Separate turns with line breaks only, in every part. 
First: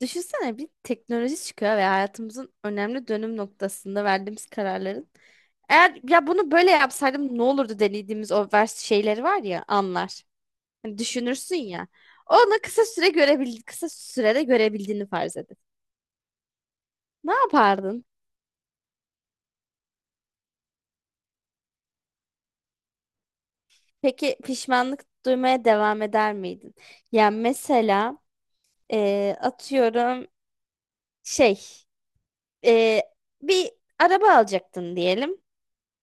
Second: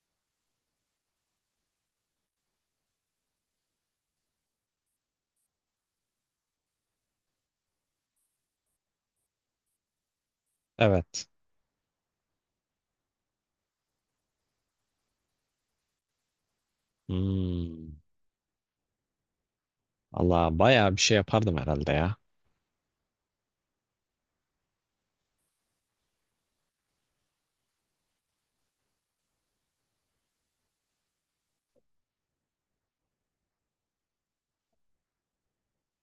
Düşünsene bir teknoloji çıkıyor ve hayatımızın önemli dönüm noktasında verdiğimiz kararların. Eğer ya bunu böyle yapsaydım ne olurdu dediğimiz o vers şeyleri var ya anlar. Hani
Evet.
düşünürsün ya. Onu kısa süre görebil kısa sürede görebildiğini farz edin. Ne
Hmm.
yapardın?
Allah bayağı bir şey yapardım herhalde ya.
Peki pişmanlık duymaya devam eder miydin? Yani mesela atıyorum şey eee, bir araba alacaktın diyelim.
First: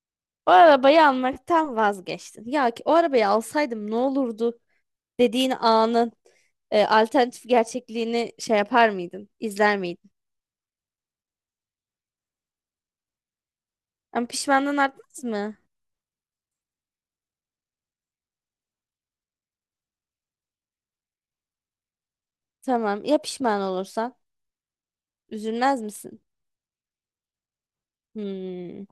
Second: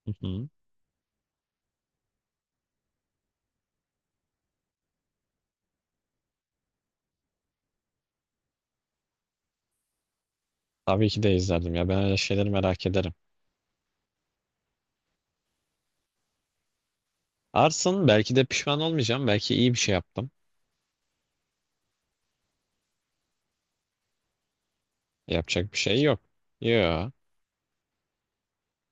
Hı hı.
O arabayı almaktan vazgeçtin. Ya ki o arabayı alsaydım ne olurdu dediğin anın alternatif gerçekliğini şey yapar mıydın? İzler miydin?
Tabii ki de izlerdim ya. Ben öyle şeyleri merak ederim.
Ama pişmanlığın artmaz mı?
Arsın belki de pişman olmayacağım. Belki iyi bir şey yaptım.
Tamam. Ya pişman olursan?
Yapacak bir
Üzülmez
şey yok.
misin?
Yo.
Hmm.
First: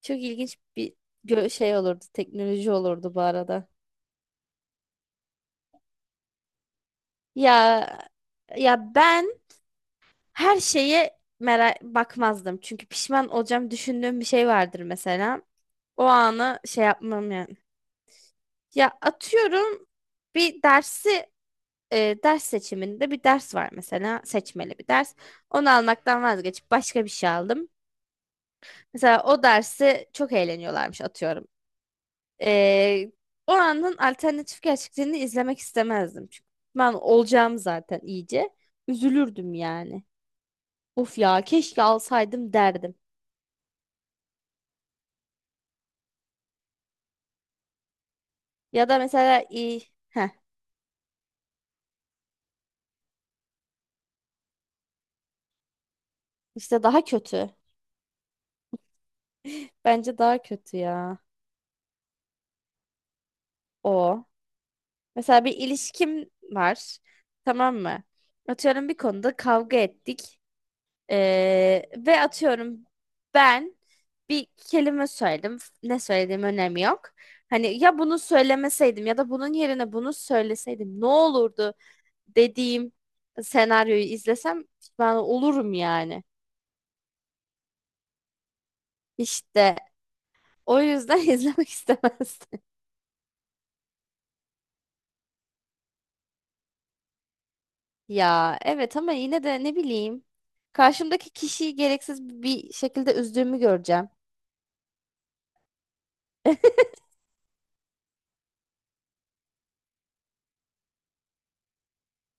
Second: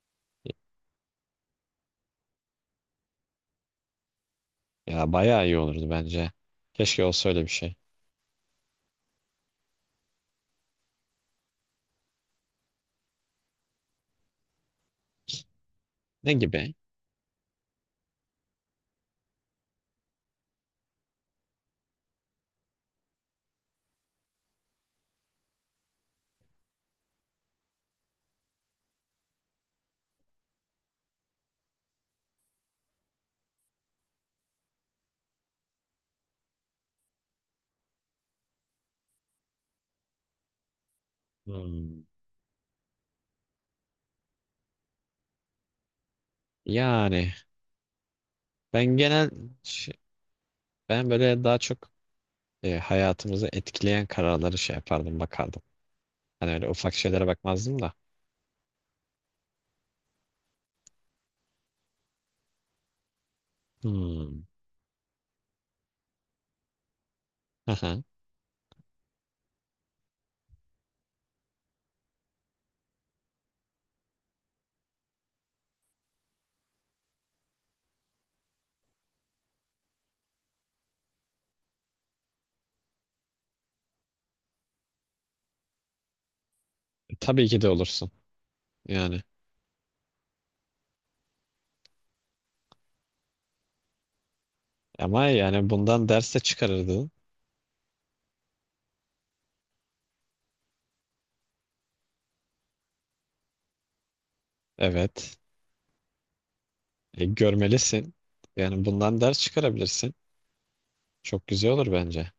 Çok ilginç bir şey olurdu. Teknoloji olurdu bu arada.
Ya bayağı iyi olurdu bence. Keşke olsa öyle bir şey.
Ya ya ben her şeye merak bakmazdım. Çünkü pişman olacağım düşündüğüm bir şey vardır mesela. O
Ne
anı
gibi?
şey yapmam yani. Ya atıyorum bir dersi ders seçiminde bir ders var mesela seçmeli bir ders. Onu almaktan vazgeçip başka bir şey aldım. Mesela o dersi çok eğleniyorlarmış atıyorum. E, O anın alternatif gerçekliğini izlemek istemezdim. Çünkü ben olacağım zaten iyice. Üzülürdüm yani. Of ya keşke
Hmm.
alsaydım derdim.
Yani ben
Ya da
genel
mesela
ş-
iyi.
ben böyle daha çok hayatımızı etkileyen kararları şey yapardım bakardım. Hani öyle
İşte
ufak
daha
şeylere
kötü.
bakmazdım da.
Bence daha kötü ya. O.
Hmm.
Mesela bir ilişkim var. Tamam
Aha.
mı? Atıyorum bir konuda kavga ettik. Ve atıyorum ben bir kelime söyledim. Ne söylediğim önemi yok. Hani ya bunu söylemeseydim ya da bunun yerine bunu söyleseydim ne olurdu dediğim senaryoyu izlesem ben olurum yani.
Tabii ki de olursun. Yani.
İşte o yüzden izlemek istemezdim.
Ama yani bundan ders de çıkarırdın.
Ya evet ama yine de ne bileyim. Karşımdaki kişiyi gereksiz bir şekilde üzdüğümü göreceğim.
Evet. Görmelisin. Yani bundan ders çıkarabilirsin. Çok güzel olur bence.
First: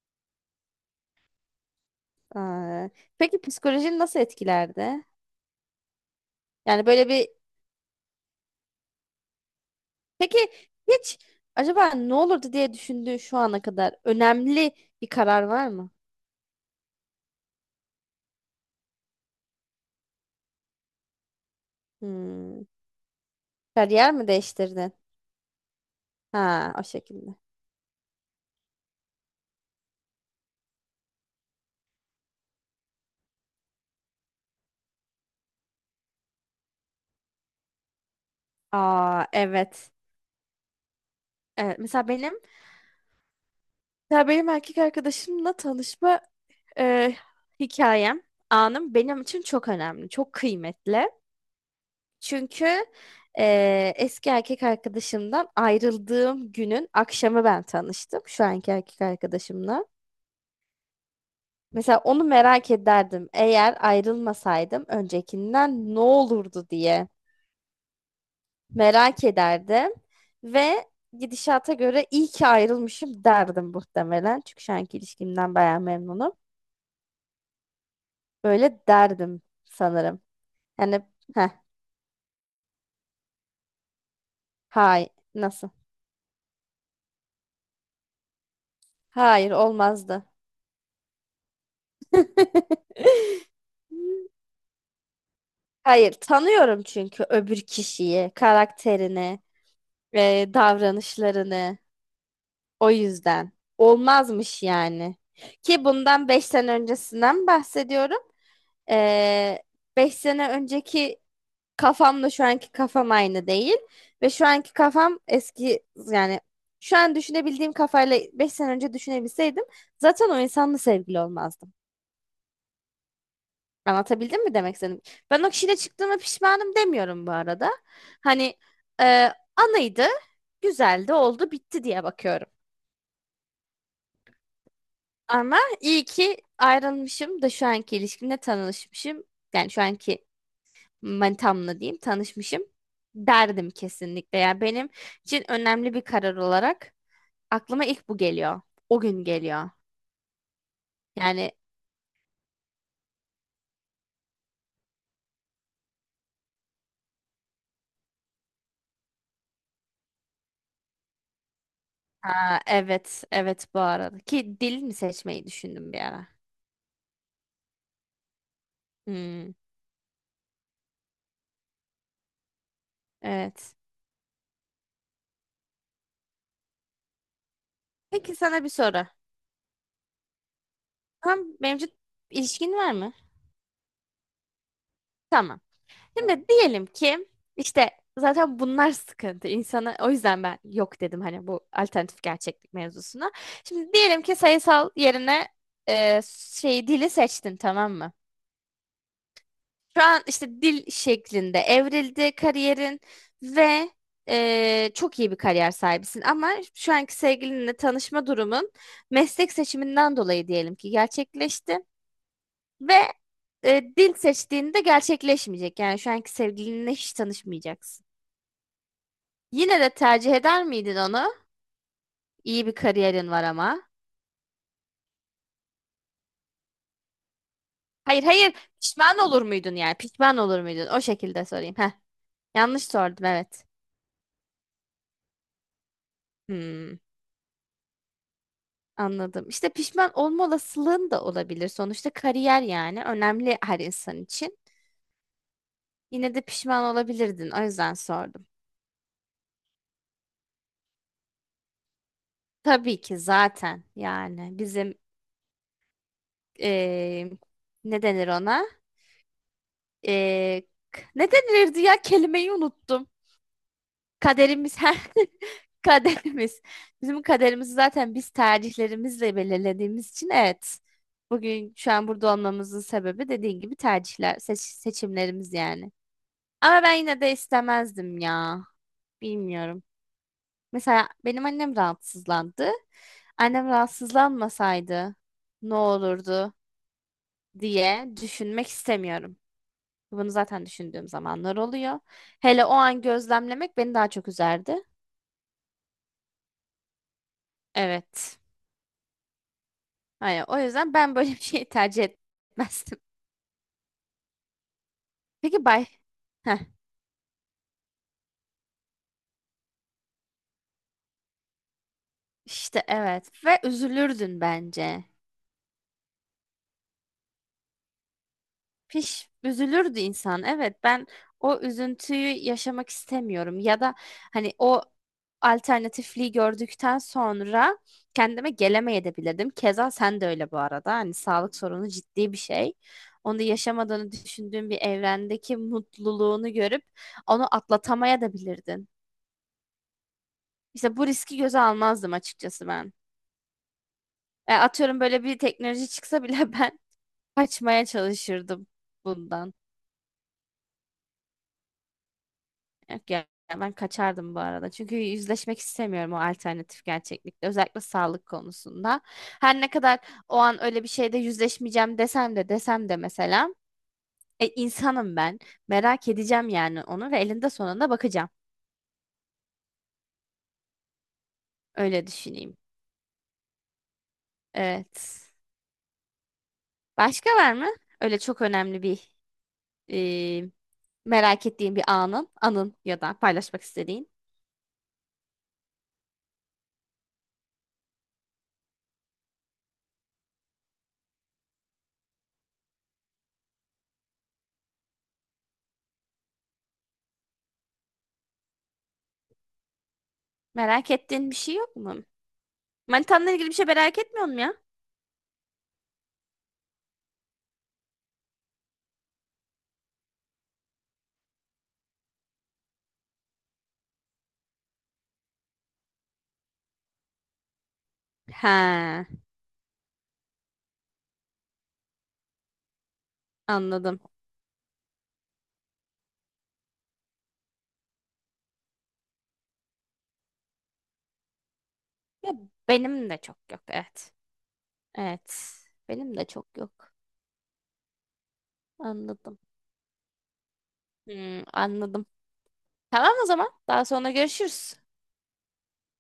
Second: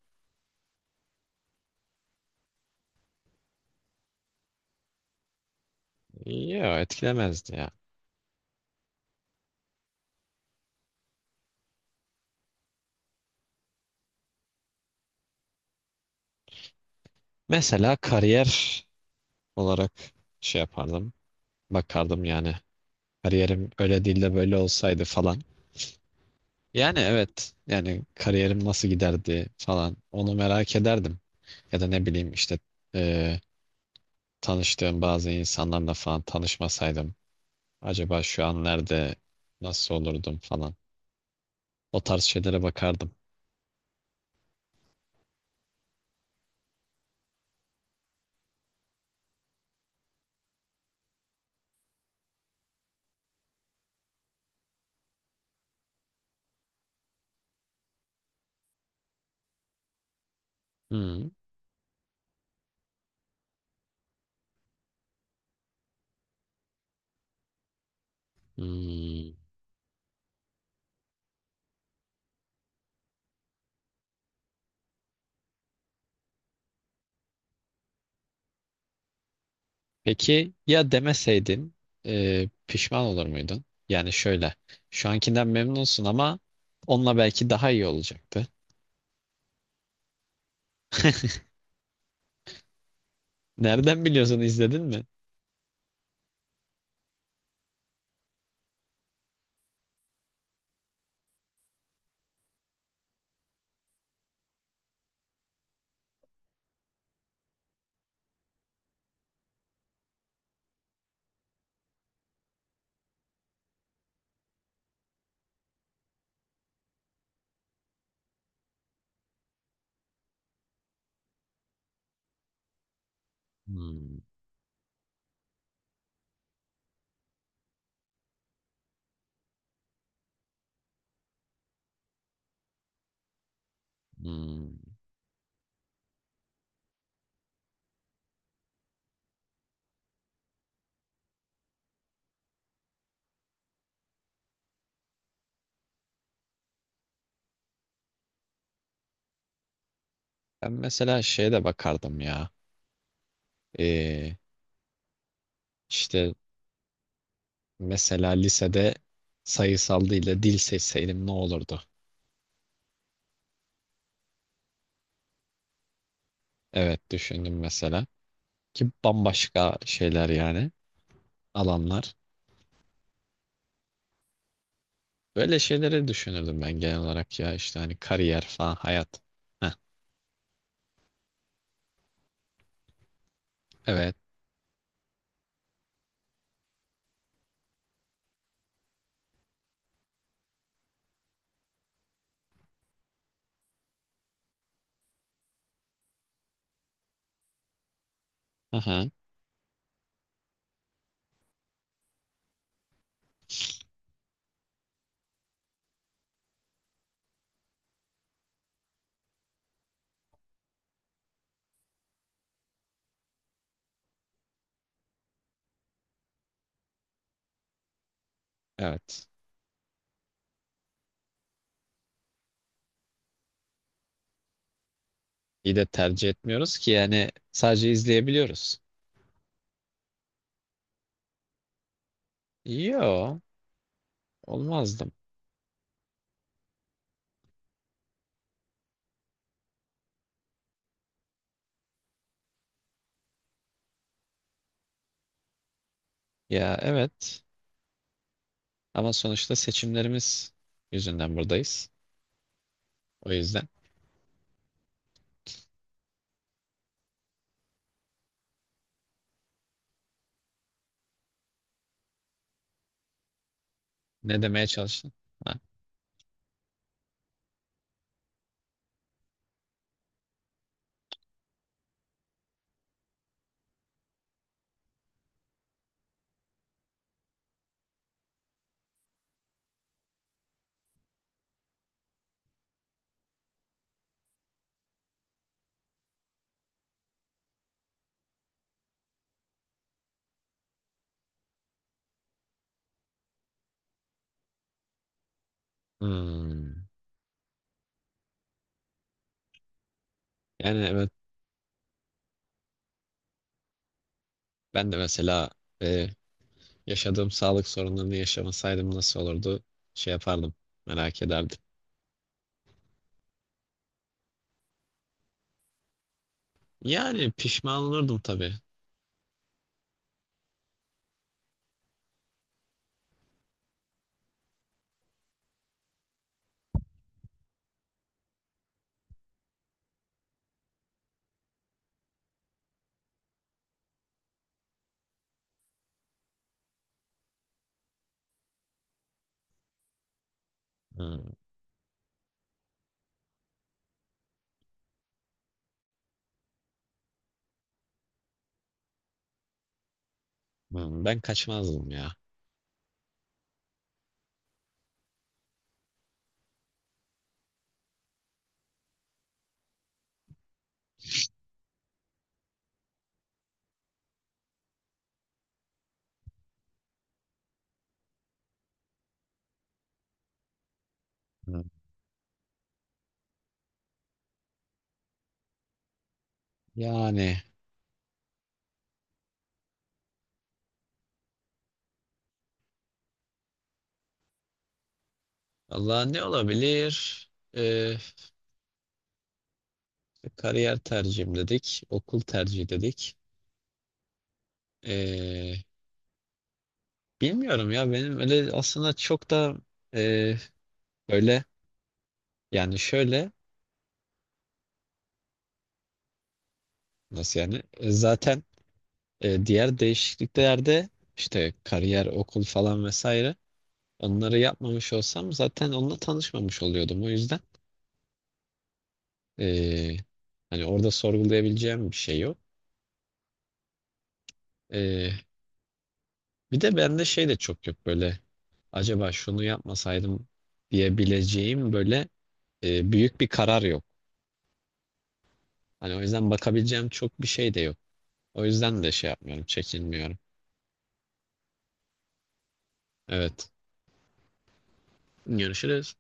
Aa, peki psikolojini nasıl etkilerdi?
Yok
Yani böyle bir
etkilemezdi ya.
peki hiç acaba ne olurdu diye düşündüğün şu ana kadar önemli bir karar var mı?
Mesela kariyer olarak şey yapardım. Bakardım yani.
Hmm.
Kariyerim öyle
Kariyer
değil
mi
de böyle
değiştirdin?
olsaydı falan.
Ha, o
Yani
şekilde.
evet. Yani kariyerim nasıl giderdi falan. Onu merak ederdim. Ya da ne bileyim işte e, tanıştığım bazı insanlarla falan tanışmasaydım. Acaba şu an nerede
Aa, evet.
nasıl olurdum falan.
Evet,
O
mesela
tarz
benim
şeylere bakardım.
mesela benim erkek arkadaşımla tanışma e, hikayem, anım benim için çok önemli, çok kıymetli. Çünkü eski erkek arkadaşımdan ayrıldığım günün akşamı ben tanıştım şu anki erkek arkadaşımla.
Hmm,
Mesela onu merak ederdim. Eğer ayrılmasaydım öncekinden ne olurdu diye merak
hmm.
ederdim ve gidişata göre iyi ki ayrılmışım derdim muhtemelen. Çünkü şu anki ilişkimden bayağı memnunum. Böyle derdim sanırım.
Peki ya
Yani heh,
demeseydin pişman olur muydun? Yani şöyle
hay
şu ankinden
nasıl?
memnunsun ama onunla belki daha iyi olacaktı.
Hayır olmazdı.
Nereden biliyorsun izledin mi?
Hayır, tanıyorum çünkü öbür kişiyi, karakterini, davranışlarını. O yüzden. Olmazmış yani. Ki bundan 5 sene öncesinden bahsediyorum. E, 5 sene önceki kafamla şu anki kafam aynı değil. Ve şu anki kafam eski yani şu an düşünebildiğim kafayla 5 sene önce düşünebilseydim zaten o insanla sevgili olmazdım.
Hmm,
Anlatabildim mi demek istedim? Ben o kişiyle çıktığıma pişmanım demiyorum bu arada. Hani anıydı, güzeldi, oldu, bitti diye bakıyorum.
hmm.
Ama iyi ki ayrılmışım da şu anki ilişkimle tanışmışım. Yani şu anki manitamla diyeyim tanışmışım derdim kesinlikle. Yani benim için önemli bir karar olarak aklıma ilk bu geliyor. O gün geliyor.
Ben mesela şeye
Yani
de bakardım ya. E, işte mesela lisede sayısal değil de dil seçseydim ne olurdu?
aa, evet, evet bu arada. Ki dil mi seçmeyi düşündüm bir ara.
Evet düşündüm mesela. Ki
Hmm,
bambaşka şeyler yani alanlar.
evet.
Böyle şeyleri düşünürdüm ben genel olarak ya işte hani
Peki
kariyer
sana bir
falan
soru.
hayat. Heh,
Tam mevcut ilişkin var mı?
evet.
Tamam. Şimdi diyelim ki işte zaten bunlar sıkıntı. İnsana o yüzden ben yok dedim hani bu alternatif gerçeklik mevzusuna. Şimdi diyelim ki sayısal yerine e, şey dili seçtin tamam mı?
Aha,
Şu an işte dil şeklinde evrildi kariyerin ve çok iyi bir kariyer sahibisin ama şu anki sevgilinle tanışma durumun meslek seçiminden dolayı diyelim ki gerçekleşti. Ve dil seçtiğinde gerçekleşmeyecek. Yani şu anki sevgilinle hiç tanışmayacaksın.
evet.
Yine de tercih eder miydin onu? İyi bir kariyerin var ama.
İyi de tercih etmiyoruz ki yani sadece
Hayır hayır,
izleyebiliyoruz.
pişman olur muydun yani? Pişman olur muydun? O şekilde sorayım. Yanlış sordum
Yo,
evet.
olmazdım.
Hmm, anladım. İşte pişman olma olasılığın da olabilir. Sonuçta kariyer yani önemli her insan için. Yine de
Ya
pişman
evet,
olabilirdin. O yüzden sordum.
ama sonuçta seçimlerimiz yüzünden buradayız.
Tabii ki
O yüzden
zaten yani bizim eee, ne denir ona? Ee, ne denilirdi ya kelimeyi unuttum.
ne demeye
Kaderimiz
çalıştın? Ha.
kaderimiz. Bizim kaderimizi zaten biz tercihlerimizle belirlediğimiz için evet. Bugün şu an burada olmamızın sebebi dediğin gibi tercihler, seçimlerimiz yani. Ama ben yine de istemezdim ya. Bilmiyorum. Mesela benim annem rahatsızlandı. Annem rahatsızlanmasaydı ne olurdu diye düşünmek istemiyorum. Bunu zaten düşündüğüm zamanlar oluyor. Hele o an gözlemlemek beni daha çok üzerdi.
Hmm.
Evet. Hani o
Yani
yüzden
evet,
ben böyle bir şeyi tercih etmezdim.
ben de mesela
Peki bay.
e,
Heh,
yaşadığım sağlık sorunlarını yaşamasaydım nasıl olurdu şey yapardım merak ederdim.
işte evet. Ve üzülürdün bence.
Yani pişman olurdum tabii.
Üzülürdü insan. Evet ben o üzüntüyü yaşamak istemiyorum ya da hani o alternatifliği gördükten sonra kendime gelemeyebilirdim. Keza sen de öyle bu arada. Hani sağlık sorunu ciddi bir şey. Onu da yaşamadığını düşündüğün bir evrendeki mutluluğunu görüp onu atlatamaya da bilirdin. İşte bu
Hmm.
riski göze almazdım açıkçası ben. Atıyorum böyle bir teknoloji çıksa bile ben kaçmaya çalışırdım bundan.
Hmm, ben kaçmazdım ya.
Yok ya ben kaçardım bu arada. Çünkü yüzleşmek istemiyorum o alternatif gerçeklikle. Özellikle sağlık konusunda. Her ne kadar o an öyle bir şeyde yüzleşmeyeceğim desem de mesela. İnsanım ben. Merak edeceğim yani onu ve elinde sonunda bakacağım.
Hmm.
Öyle düşüneyim. Evet. Başka
Yani
var mı? Öyle çok önemli bir e, merak ettiğin anın ya da paylaşmak istediğin.
Allah ne olabilir? Ee, Kariyer tercihim dedik. Okul tercihi dedik. Ee, Bilmiyorum ya, benim öyle aslında çok da e,
Merak ettiğin bir
böyle
şey yok mu?
yani şöyle
Manitanla ilgili bir şey merak etmiyor musun ya?
nasıl yani. Zaten diğer değişikliklerde işte kariyer, okul falan vesaire onları yapmamış olsam zaten onunla tanışmamış oluyordum. O yüzden
He,
e, hani orada sorgulayabileceğim bir şey yok.
anladım.
E, Bir de bende şey de çok yok böyle. Acaba şunu yapmasaydım diyebileceğim böyle
Ya benim de
büyük bir
çok
karar
yok
yok.
evet. Evet.
Hani o
Benim de
yüzden
çok
bakabileceğim
yok.
çok bir şey de yok. O yüzden de şey
Anladım.
yapmıyorum, çekinmiyorum.
Hmm, anladım. Tamam o
Evet.
zaman. Daha sonra görüşürüz.
Görüşürüz.